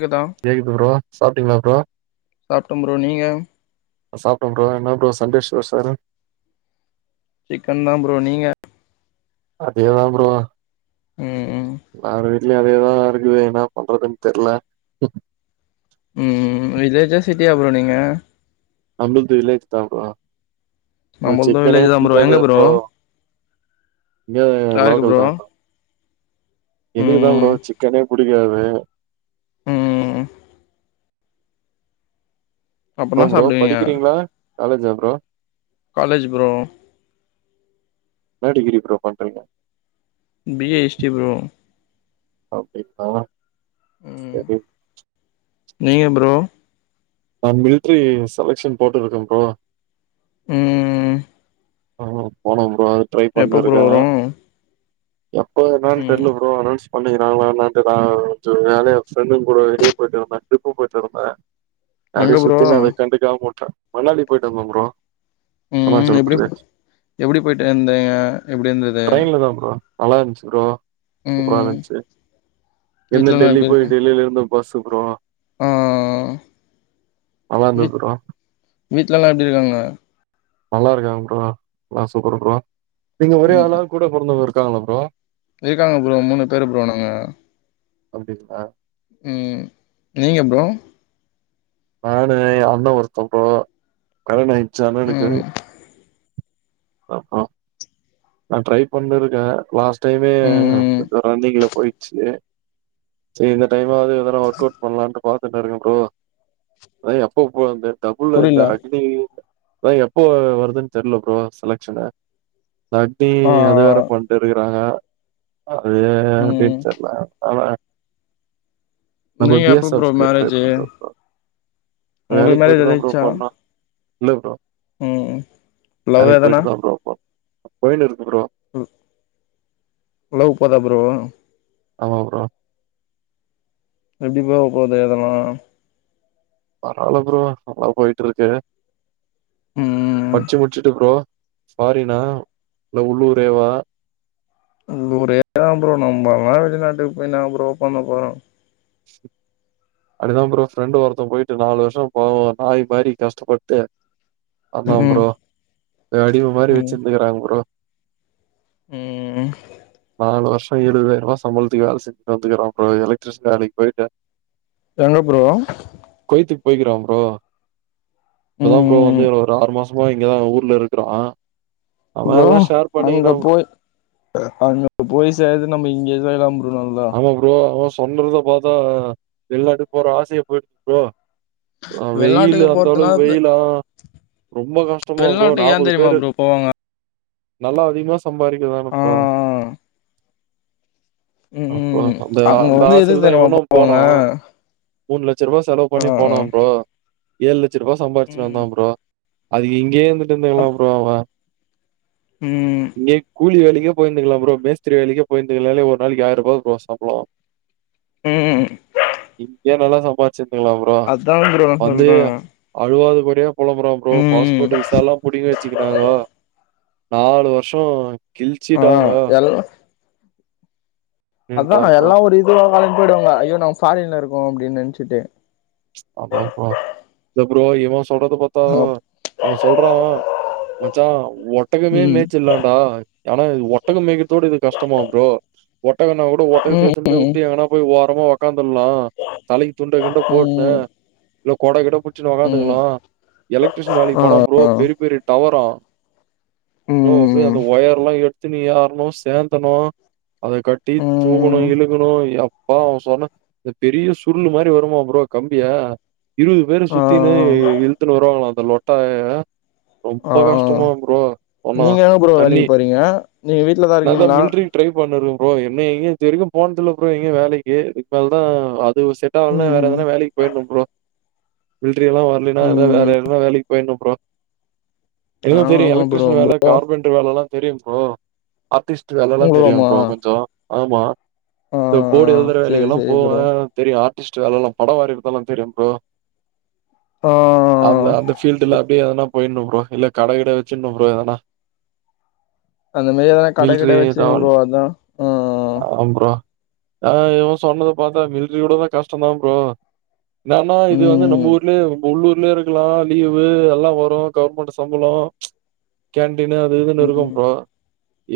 கேக்குதா கேக்குது ப்ரோ சாப்பிட்டீங்களா ப்ரோ சாப்ட்ட ப்ரோ நீங்க சாப்ட்டே ப்ரோ என்னா ப்ரோ சண்டே ஸ்பெஷரு சிக்கன் தா ப்ரோ நீங்க அதேத ப்ரோ ம் ம் ல்லாரு வீட்டுலேயு அதேத இருக்குது என்னா பண்றதுன்னு தெர்ல ம் ம் இதேஜே சிட்டியா ப்ரோ நீங்க நம்மளது வில்லேஜ் தா ப்ரோ ஒரு நம்மள்து சிக்கனே வில்லேஜ் தா புடிக்காது எங்க ப்ரோ இங்கே இது லோக்கல் தா ப்ரோ எனக்கு தா ப்ரோ ம் சிக்கனே புடிக்காது ம் ம் ம் அப்ப அப்பற என்னா ப்ரோ சாப்டுவீங்க படிக்கிறீங்களா காலேஜ் ஜா ப்ரோ காலேஜ் ப்ரோ என்ன டிகிரி ப்ரோ பண்றீங்க பி எ ஹிஸ்ட்ரி ப்ரோ அப்டிப்பா ம் செரி நீங்க ப்ரோ நா மிலிட்ரி செலக்ஷன் போட்டுருக்கேன் ப்ரோ ம் ஆ போனோ ப்ரோ அது ட்ரை எப்போ பண்ணினு ப்ரோ வரு இருக்காறாங்க எப்ப என்னான் ம் தெர்ல ப்ரோ அனொன்ஸ் பண்றிங்களா இல்ல என்னான்ட்டுதா கொஞ்சொ வேலையா ஃப்ரெண்டுங்க கூட வெளிய போய்ட்டு இருந்த ட்ரிப் போய்ட்டு இருந்த எங்க அப்டியே ப்ரோ சுத்திக்கினு அத கண்டுக்காம உட்டா மணாலி போயிட்டு வந்தோ ப்ரோ ம் ஹிமாச்சல் எப்டி போ பிரதேஷ் எப்டி போய்ட்டு இருந்திங்க எப்டி இருந்தது ட்ரைன்லதா ப்ரோ நல்லா இருன்ச்சு ப்ரோ சூப்பரா ம் இருன்ச்சு என்ன வீட்லல்லா டெல்லி எப்டி போய் இருக்கு டெல்லில இருந்து பஸ் ப்ரோ ஆ நல்லா இருந்தது ப்ரோ கா வீட்லலா எப்டி இருக்காங்க நல்லா இருக்காங்க ப்ரோ எல்லா சூப்பர் ப்ரோ நீங்க ஒரே ம் அளவு கூட பிறந்தவங்க இருக்காங்களா ப்ரோ இருக்காங்க ப்ரோ மூணு பேர் ப்ரோ நாங்க அப்டிங்ளா ம் நீங்க ப்ரோ நானு எ அண்ண ஒருத்த ப்ரோ கல்யாண ஆயிடுச்சு அண்ணனுக்கு ம் ஆ ஹா நா ட்ரை பண்ணின்ருக்க லாஸ்ட் டைமே ம் கொஞ்சொ ரன்னிங்ல போயிச்சு செரி இந்த டைம்மாவது எதனா ஒர்க் அவுட் பண்ணலான்ட்டு பாத்துட்டு இருங்க ப்ரோ அது எப்ப போறது டபுள் இந்த புரில அக்னி அதான் எப்போ வருதுன் தெர்ல ப்ரோ செலக்ஷனு பாட்டி ஆ அது வேற பண்ட்டு இருக்குறாங்க அது ம் எப்டின் தெர்ல பாக்லாமே நம்ப நீங்க இப்டியே எப்போ ப்ரோ சப்ஸ்கிரைப் டிரை மேரேஜு பண்ற ப்ரோ உங்களுக்கு வேலைக் மேரேஜ் பொய்ட்டுதா ப்ரோ ஆயிடுச்சா பண்ணா ப்ரோ இல்ல ப்ரோ ம் லவ் வேலைக் எதனா பொய்ட்டுதா ப்ரோ பாக் பொயினு இருக்கு ப்ரோ ம் புலவ் போதா ப்ரோ ஆமா ப்ரோ ரெண்டுமே உக்காந்து எழுதணு பரவால்ல ப்ரோ நல்லா பொய்ட்டிருக்கு ம் படிச்சு முடிச்சிட்டு ப்ரோ சாரிணா நீங்க உள்ளூரேவா உள்ளூரேதா ப்ரோ நம்மல்லா வெளிநாட்டுக்கு போய் என்ன ப்ரோ பண்ண போறோ அப்டிதா ப்ரோ ஃப்ரெண்டு் ஒருத்த பொய்ட்டு நாலு வருஷொ போம் நாய் மாரி கஷ்டப்பட்டு ஆமா ம் ப்ரோ ஏ அடிம மாரி வெச்சிருந்துகறாங் ப்ரோ ம் ம் நாலு வருஷொ இருவதாயிருவா சம்பளத்துக்கு வேல செஞ்சுட்டு வந்துக்குறா ப்ரோ எலக்ட்ரிஷன் வேலைக் பொய்ட்டு சொல்லு ப்ரோ கொய்த்துக்கு பொய்க்கிறா ப்ரோ இப்பதா ப்ரோ ம் வந்து ஒரு ஆறு மாச சும்மா இங்கதா ஊர்ல இருக்கிறா ப்ரோ அங்க ப்ரோ. போய் அ அங்க போய் செய்றத நம்ம இங்கியே செய்யலா ப்ரோ நல்லா ஆமா ப்ரோ அவ சொன்னறத பாத்தா வெளிநாட்டுக் போற ஆசையே பொய்ரு ப்ரோ அ வெயிலு வெளிநாட்டுக்கு அந்த போறதுனால அளவுக் வெயிலா ரொம்ப கஷ்டமா ப்ரோ வெளிநாட்டுக்கு ஏன் நாப்பது தெரியுமா பேரு ப்ரோ போவாங்க நல்லா அதிகமா சம்பாரிக்கலா ஆ ப்ரோ ம் அப்ப ம் அந்த அங்க அந்த வந்து ஆசையில எதுக்கு தா தெரியுமா இவனும் போவாங்க போனா மூணுலட்ச ரூபா செலவு பண்ணி ஆ போனோ ப்ரோ ஏழு லட்ச ரூபா சம்பாரிச்சுனு வந்தா ம் ப்ரோ அதுக்கு இங்கே இருந்துட்டு அம் இருந்துர்களாம் ப்ரோ அவன் ம் இங்கே கூலி வேலைக்கே போய் இந்துக்லாம் ப்ரோ மேஸ்திர வேலைக்கு போயிருந்துக்கால ஒரு நாளைக்கு ஆயிரூ எவ்ளோ ப்ரோ சம்பளோ ம் இங்கே நல்லா சம்பாச்சிருந்தங்களாம் ப் ரோ அதா ப்ரோ நா வந்து சொல்றே அழுவாதபடியா பொலம்புறா ப்ரோ ம் பாஸ்போர்ட் விசாலா புடிங்கி வ ச்சிகினாங்கோ நாலு வருஷோ ஆ கிழச்சிட்டாங்கோ எல் அப்டின்ட்டா அதான ப்ரோ எல்லா ஒரு இதுவா கலம் போய்டுவாங்க ஐயோ நம்ம ஃபாரின்ல இருக்கோ அப்டின் நெனச்சிட்டு ஆமா ப்ரோ இல்ல ப்ரோ இவ சொல்றத பாத்தா அப் அவன் சொல்றா மச்ச ஒட்டகமே ம் மேச்சிலாடா ஏனா இது ஒட்டகோ மேக்கிரதோடு இது கஷ்டமா ப்ரோ ஒட்டகனா கூட ஒட்டகத்த ம் எத்துன்னு போய் உட்டு எங்கன்னா போய் ஒரமா ஒக்காந்துட்லா தலைக்கு து போட்னு ம் இல்ல கொட கிட புச்சின்னு ம் ம் ஒக்காந்துக்கலா எலக்ட்ரிஷன் வேலைக்கு போனா ப்ரோ ஆ பெரி பெரிய டவரா ப்ரோ அப்டியே ம் அந்த ஒயர்ல எடுத்துனு ஏர்னு சேந்தனு அத கட்டி தூக்கணு ம் இழுக்கணு எப் பா அவன் சொர்ணு த பெரிய சுருளு மாரி வருமா ப்ரோ கம்பியே இருவது பேரு சுத்தினு இழுத்துன்னு வருவாங்கலா அந்த லொட்டாய அ ஆ ரொம்ப ஆ கஷ்டமா ப்ரோ சொன்னா நீங்க எங்க ப்ரோ தண்ணி வேலைக்கு போறீங்க நீங்க வீட்லதா நாதா இருக்கீங்களா மில்ட்ரி ட்ரை பண்ணுருக்க ப்ரோ இன்னுஎங்கேயு இது வரைக்கு போனது இல்ல ப்ரோ எங்கியு வேலைக்கு இதுக்கு மேல தா அதுவு செட் டாவலனா வேற ம் எதனா வேலைக்கு போயிட்னு ப்ரோ மில்ட்ரி எல்லா வரலேனா எத வேற ம் எதனா வேலைக்கு போயிட்னு ப்ரோ ஆ எனக்கு தெரியு ஆமா ப்ரோ எலக்ட்ரிஷன் வேல ப்ரோ கார்பன் டு வேலலா தெரியு ப்ரோ ஆர்டிஸ்ட்டு வேலலா தெரியு உங்களுக்குமா ப்ரோ கொஞ்சோ ஆமா ஆ இப்ப போடு எழுதுர சேரி சேரி வேலைக்கலாபோவ ப்ரோ தெரியு ஆர்டிஸ்ட்டு வேலலா படோ வரைறதெல்லா தெரியும் ப்ரோ ஆ அநங அந்த ஃபீல்டு்ல அப்டியே எதனா போய்ட்னு ப்ரோ இல்ல கட கிட வெச்சிட்னு ப்ரோ எதனா அந்த மாரி எதனா கட கிட வெச்சின்னு ப்ரோ அதா ஆ ஆ ப்ரோ ஆ இவன் சொன்னத பாத்தா மில்ட்ரி கூட கஷ்டோதா ப்ரோ என்னானா இது வந்து நம்ம ம் ஊர்லே உள்ளூர்லே இருக்கலா லீவு எல்லா வரு கவர்மெண்ட்டு சம்பலோ கேன்டீனு அது இதுனு இருக்கு ம் ப்ரோ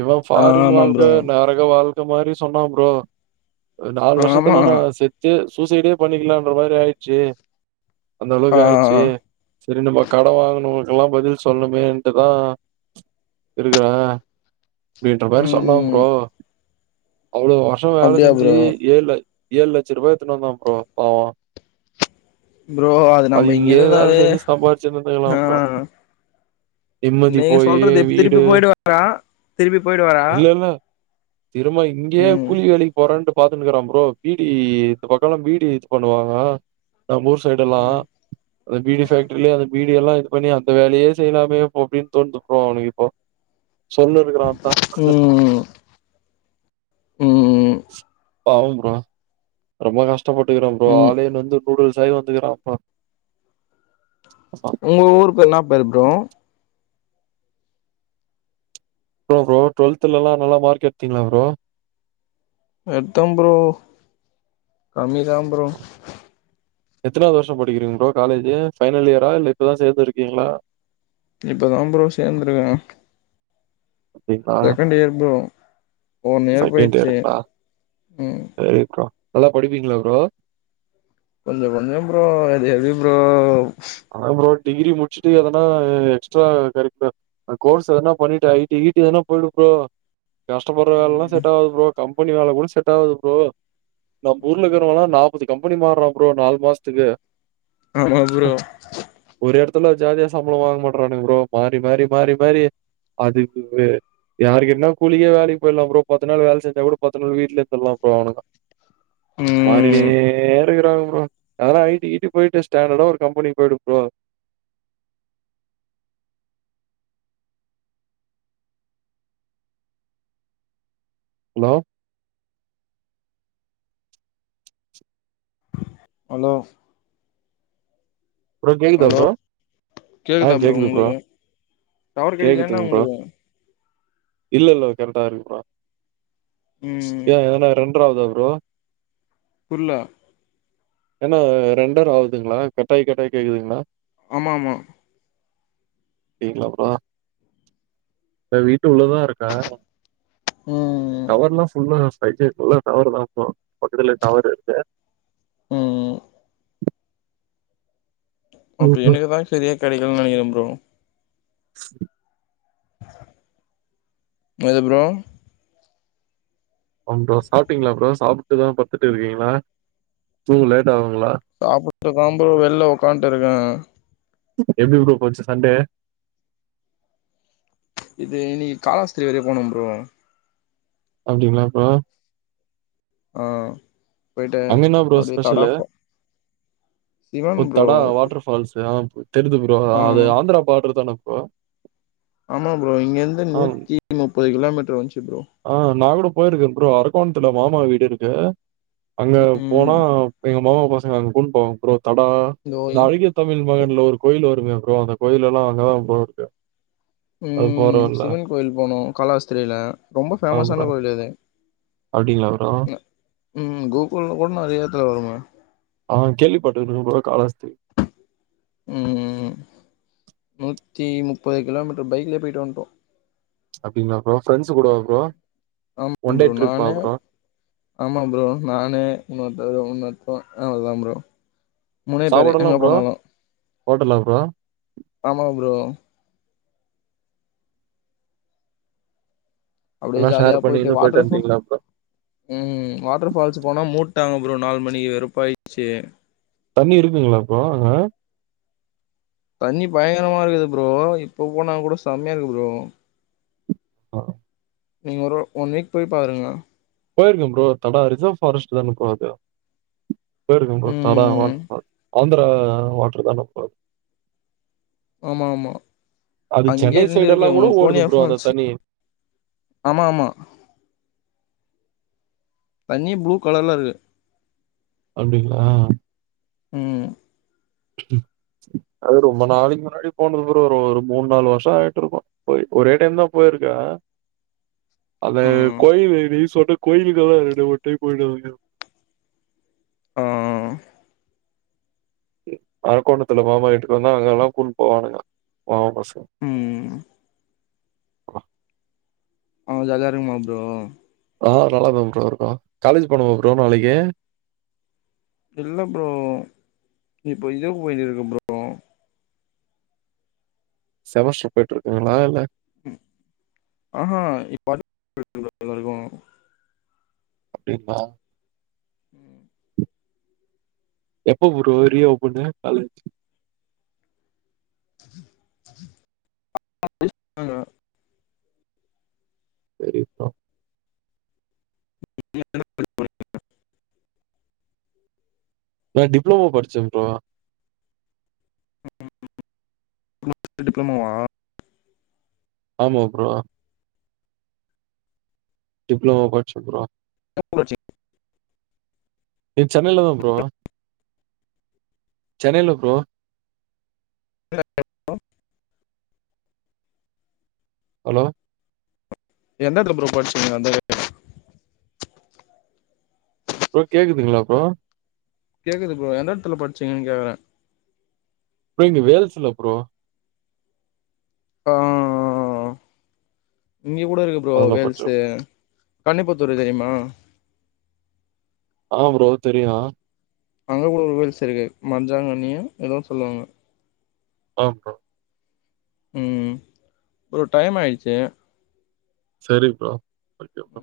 இவ ஆ ஃபாரின் ஆமா வாழ்க்க ப்ரோ நரக வாழ் க்க மாரி சொன்னா ப்ரோ நாலு ஆமா வருஷத்துல நா செத்து சூ சைடே பண்ணிக்கலான்ற மாரி ஆயிச்சி அந்த ஆ அளவுக்கு ஆயிச்சி சேரி நம்ம கடன் வாங்குனவுங்களுகுலா பதில் சொல்னுமேன்ட்டுதா இருக்கற அப்டின்ற மாரி சொன்னா ம் ப்ரோ அவ்ளோ டொர் வேல அப்டியா செஞ்சி ப்ரோ ஏழுல ஏழு லட்ச ரூபா எடுத்துன்னு வந்தா ப்ரோ பாவோ ப்ரோ அது நம்ம அதுக்கு இங்க இங்கே வேல இருந்தாவே செஞ்சி சம்பாரிச்சினு இருந்துக்கலா ஆ ப்ரோ நிம்மதி நீங்க போயி சொல்றது இப்ப வீடு திருப்பி போயிடுவாரா திருப்பி போயிடுவாரா இல்ல இல்ல திரும்ப இங்கேயே ம் கூலி வேலைக்கு போறோன்டு பாத்துன்னுக்கிறா ப்ரோ பீடி இந்த பக்கோலா பீடி பண்ணுவாங்க நம்ம ஊர் சைடல ம் அந்த பீடி பேக்ட்ரில அந்த பீடி எல்லா எடுத் பண்ணி அந்த வேலையே செய்லாமே இப்போ அப்டின் தோனுது ப்ரோ அவுனுக் இப்போ சொல்னு இருக்குறா ஆத்தா ம் ம் பாவோ ப்ரோ ரொம்போ கஷ்டபட் ருக்றா ப்ரோ ம் ஆளே நொந்து நூடுல்ஸ் ஆயி வந்துக்றாப்பா ஆமா உங்க ஊருக்கு என்னா பேரு ப்ரோ அப்றோ ப்ரோ டுவல்த்துலலா நல்லமார்க் எடுத்தீங்களா ப்ரோ எட்த்த ப்ரோ கம்மி தா ப்ரோ எத்தனாவ்து வருசோ படிக்கிறீங்க ப்ரோ காலேஜ்ஜு பைனல் இயரா இல்ல இப்பதா சேந்து இருக்கீங்ளா இப்பதா ப்ரோ சேந்த்ருகே அப்டிங்களா? Second year bro one year second போயிடுச்சு இயருங்ளா ம் [unintelligible] நல்லா படிப்பீங்களா ப்ரோ கொஞ்சோ கொஞ்சோ ப்ரோ எது ப்ரோ ஆனா ப்ரோ டிகிரி முட்ச்சுட்டு எதனா எக்ஸ்ட்ரா கரிக்குலர் அ கோஸ் எதனா பண்ணிட்டு ஐ டி கிய் டி எதனா போய்டு ப்ரோ கஷ்டபடுற வேலல்லா ம் செட் ஆவாது ப்ரோ கம்பெனி வேல கூட செட் ஆவாது ப்ரோ நம் ம் ஊர்லகிறவல்லா நாப்பது கம்பெனி மாற்ரா ப்ரோ நாலு மாசத்துக்கு ஆமா ப்ரோ ஒரு இடத்துல ஜாலியா சம்பளோ வாங்க மாட்றானுங்க ப்ரோ மாறி மாறி மாறி மாறி அது அடுத்தது யாருகிட்ன்னா கூலிக்கே வேலைக்கு போயிட்லா ப்ரோ பத்து நாள் வேலை செஞ்சா கூட பத்து நாள் வீட்லே இருந்துட்லா ப்ரோ அவ்னுங்க மாறினே ம் இருக்றாங்க ப்ரோ எதனா ஐ டி கிட்டி போயிட்டு ஸ்டாண்டர்டா ஒரு கம்பெனி போய்டு ப்ரோ ஹலோ ஹலோ ப்ரோ கேக்குதா ஹலோ ப்ரோ ஆ கேக்குதா ப்ரோ கேக்குது உங்ளுக்கு டவர் கெடைக்லையா என்ன கேக்குதுங்க ப்ரோ உங்ளுக்கு இல்ல இல்ல கரெக்டா இருக்குபா ம் ஏ ஏதனா ரெண்டர் ஆவுதா ப்ரோ புர்ல என்ன ரெண்டர் ஆவுதுங்ளா கட்டாயி கட்டாயி கேக்குதுங்ளா ஆமா ஆமா தெர்ல ப்ரோ இப்ப வீட்டு உள்ளதா இருக்கே ம் ம் டவர்ல்லா ஃபுல்லா ஃபை ஜேப் ஃபுல்லா டவர் தா ப்ரோ பக்கத்துலே டவர் இருக்கு ம் ம் அப்போ எனக்குதா சரியா கெடைக்கல நெனைக்கிறே ப்ரோ [unintelligible] ஏது ப்ரோ அப்றோ சாப்ட்டீங்களா ப்ரோ சாப்ட்டு தா பட்த்துட்டு இருக்கீங்ளா தூங்க லேட் ஆவுங்ளா சாப்பிட்டு தா ப்ரோ வெள்ள உ்க்காந்ட்டு இருக்கே எப்டி ப்ரோ போச்சு சண்டே இது இன்னைக் காலாஸ்திரி வரை போனு ப்ரோ அப்டிங்ளா ப்ரோ ஆ போயிட்டு அங்க என்னா ப்ரோ அப்டியே தடா ஸ்பெஷலு ஃபா சிவன் ஓ ப்ரோ தடாவா வாட்டர் ஃபால்ஸூ ஆ பு தெரிது ப்ரோ ஆ அது ஆந்திரா பார்டர் தான ப்ரோ ஆமா ப்ரோ இங்க இருந்து ஆ நூத்தி முப்பது கிலோமீட்டர் வந்ச்சு ப்ரோ ஆ நா கூட போயிருக்கே ப்ரோ அரக்கோண்த்துல மாமா வீடு இருக்கு அங்க போனா ம் எங்க மாமா பசங்க அங்க கூட்ன் போவாங் ப்ரோ தடா இதோ இந்த அழகிய தமிழ் மகன்ல ஒரு கோயில் வருமே ப்ரோ அந்த கோயிலெல்லா அங்கதா ப்ரோ இருக்கு அது போற ம் வழில சிவன் கோயில் போனோ காலாஸ்திரியில ரொம்ப ஆ ஃபேமஸான ப்ரோ கோயிலிது அப்டிங்களா ப்ரோ ம் ம் கூகுள்ல கூட நெறைய எட்த்துல வருமே ஆ கேள்விப்பட்டு இருக்கேன் ப்ரோ காலாஸ்த்திரி ம் நூத்தி முப்பது கிலோமீட்ரு பைக்லே போய்ட்டு வந்ட்டோ அப்டிங்ளா ப்ரோ ஃப்ரெண்ஸு கூடவா ப்ரோ ஆமா ஒன் டே ப்ரோ ட்ரிப்பா நானு ப்ரோ ஆமா ப்ரோ நானு இன்னோர்த்த [unintelligible] இன்னோர்த்த அவள்தா ப்ரோ மூனே பேரு சாப்பாடெல்லா எங்க ப்ரோ போனாலு ஹோட்டலா ப்ரோ ஆமா ப்ரோ அப்படியே எல்லா ஜாலியா ஷேர் போயிட்டு பண்ணிக்கினு வாட்ருஃபா வந்ட்டீங்களா ப்ரோ ம் வாட்டர் ஃபால்ஸு போனா மூட்டாங்க ப்ரோ நாலு மணிக்கு வெறுப்பாயிடுச்சு தண்ணி இருக்குங்களா ப்ரோ அங்க தண்ணி பயங்கரமா இருக்குது ப்ரோ இப்ப போனா கூட செம்மையா இருக்கு ப்ரோ ஆ நீங்க ஒரு ஒன் வீக் போய் பாருங்க போயிருக்கே ப்ரோ தடா ரிசவ் ஃபாரஸ்ட் தான ப்ரோ அது போயிருக்க ப்ரோ தடா ம் வாட்ருபால்ஸ் ஆந்தரா வாட்ரு தான ப்ரோ அத் ஆமா ஆமா அங்கியே சென்னை ரெண்டிருக்கு சைடெல்லாம் கூட ஒன்னு ஓடுது கோனியா ப்ரோ அந்த ஃபால்ஸ் தண்ணி. ஆமா ஆமா தண்ணி ப்ளூ கலர்ல இருக்கு அப்டிங்ளா ம் ம் அது ரொம்ப நாளைக்கு முன்னாடி போனது ப்ரோ ஒரு ஒரு மூணு நாலு வருஷோ ஆயிட்டுருக்கு போய் ஒரே டைம்தா போயிருக்கே அந்த ம் கோயிலு நீ சொன்ன கோயிலுக்கல்லா ரெண்டு மூண் டைம் போய்ட்டு வந்துருக்க அ அ அ அரக்கோணத்துல மாமா வீட்டுக்கு வந்தா அங்கல்லா கூட்ன் போவானுங்க மாமா பசங் ம் ஆ ஜாலியா இருக்குமா ப்ரோ ஆ நல்லாதா ப்ரோ இருக்கு காலேஜி போனுமா ப்ரோ நாளைக்கு இல்ல ப்ரோ இப்போ இது போய்னிருக்கு ப்ரோ செமஸ்ட்ரு போயிட்ருக்குங்களா இல்ல ஆஹா இப்பதுக் அப்டிங்ளா எப்ப ப்ரோ ரீ ஓப்பனு காலேஜ் ஆங்க செரி ப்ரோ [unintelligible] நா டிப்ளோமோ படிச்சே ப்ரோ ம் [unintelligible] டிப்ளமோவா ஆமா ப்ரோ டிப்ளோமோ பட்ச்ச ப்ரோ [unintelligible] நீ சென்னையிலதா ப்ரோ சென்னையில ப்ரோ [inaudible] ஹலோ எந்த எடத்துல ப்ரோ படிச்சீங்க வந்ததுல இருந்து ப்ரோ கேக்குதுங்களா ப்ரோ கேக்குது ப்ரோ எந்த எடத்துல படுச்சீங்கீன்னு கேக்குறே அப்ரோ இங்க வேலஸ்ல ப்ரோ ஆ ஒ ஓ இங்க கூட இருக்கு ப்ரோ அதுல படிச்சே வேல்ஸ்சு‌ கன்னிப்பத்தூரு தெரியுமா ஆமா ப்ரோ தெரியு அங்க கூட ஒரு வேல்ஸ் இருக்கு மஞ்சாங்கண்ணியோ எதோ சொல்லுவாங்க ஆம் ப்ரோ ம் ஒரு டைம் ஆயிடுச்சு சரி ப்ரோ ஓகே பா